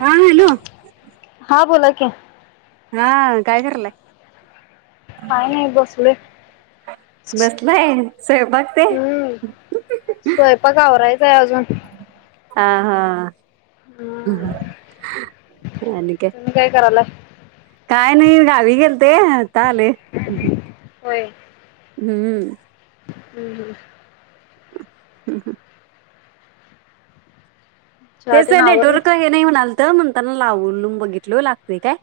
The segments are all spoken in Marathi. [inaudible] हा हॅलो. काय. हा काय करायलेे काय नाही बसले. बसलंय स्वयंपाक काय. हम्म स्वयंपाक आवरायच आहे अजून हा हा. हम्म तुम्ही काय करायला. काय नाही गावी गेलते आता आले होय हम्म. हम्म हम्. हम हम चहा तेच तेन आवरलं नेटवर्क हे नाही म्हणाल तर म्हणताना लावून बघितल लागते काय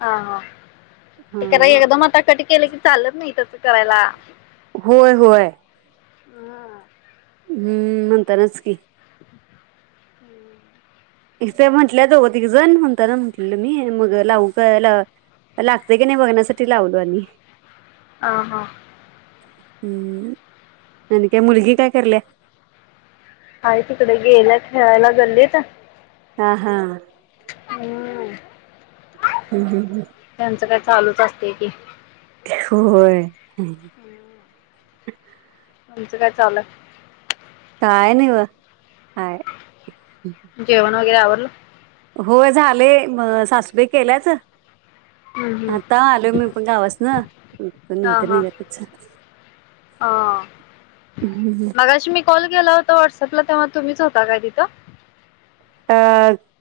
हा हा ते कराय हा एकदम आता कट केलं की चालत नाही तस करायला होय होय हं. हम्म, म्हणतानाच की हम्म. इथे म्हटल्या, दोघं तीघी जण म्हणताना म्हटलेलं, मी मग लावू काय ला लागतय की नाही, बघण्यासाठी लावलो, आणि अ, हा. हम्म आणि काय मुलगी काय कराल्या? आहे तिकडे गेल्या खेळायला गल्लीत. हा, हा. हम्म हम्म, हम्म, हम्म. त्यांचं काय चालूच असते की. होय. [inaudible] तुमचं काय चाललंय? काय नाही, बघा हाय. जेवण वगैरे आवरलं? होय, झाले. मग सासुबाई केल्यात. हम्म हम्म आता आलोय मी पण गावासन. हा नंतर हा निघायचं. हा. हम्म, हं. मगाशी मी कॉल केला होता व्हॉट्सॲपला. तेव्हा तुम्हीच होता काय तिथं? अ,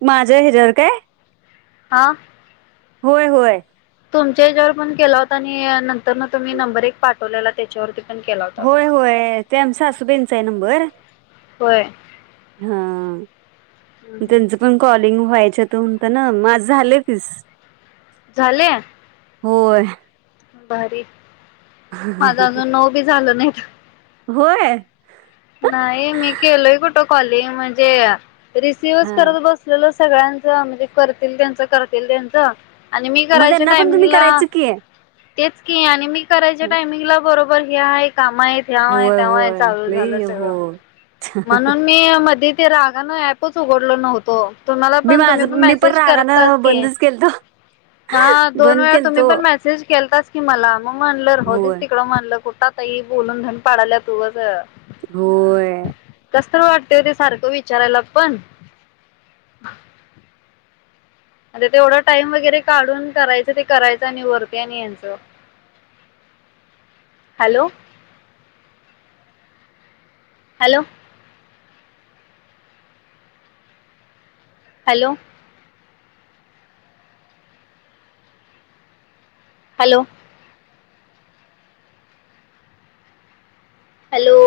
माझं हेच्यावर काय? हा. होय, होय. तुमच्या याच्यावर पण केला होता आणि नंतर ना, तुम्ही नंबर एक पाठवलेला त्याच्यावरती. पण केला होता होय, बघा. होय. ते आमचासासूबाईंचा आहे नंबर. होय. हा. हम्म हम्म. त्यांच पण कॉलिंग व्हायच होत, म्हणताना माझ झाले तीस. झालंय. होय. भारीय. माझ अजून नऊ बी झालं नाहीत. होय. नाही, मी केलोय कुठं कॉलिंग, म्हणजे रिसिव्हच हा करत बसलेलो सगळ्यांचं म्हणजे, करतील त्यांचं, करतील त्यांचं. आणि मी मग करायच्या त्यांना पण तुम्ही टाइमिंगला करायचं की तेच की, आणि मी करायच्या टायमिंगला बरोबर हे आहे, काम आहेत, ह्याव आहे, होय त्याव आहे. होय चालू लई झालंच. हो म्हणून मी मध्ये ते रागान अँपच उघडलो नव्हतो. तुम्हाला मी पण माझ तुम्ही पण मी मेसेज करतास रागानं की. बंदच केलतो हा, दोन बंद वेळा तुम्ही केलतो पण मेसेज केलताच कि मला मग म्हणलं राहुदेत होय तिकडं म्हणलं कुठं आता ही बोलून धन पाडाल्यात उगच होय. कसं तर वाटतेय सारखं विचारायला पण आणि तेवढा टाइम वगैरे काढून करायचं ते करायचं आणि वरते आणि यांचं [inaudible] hello. Hello. Hello. Hello. Hello.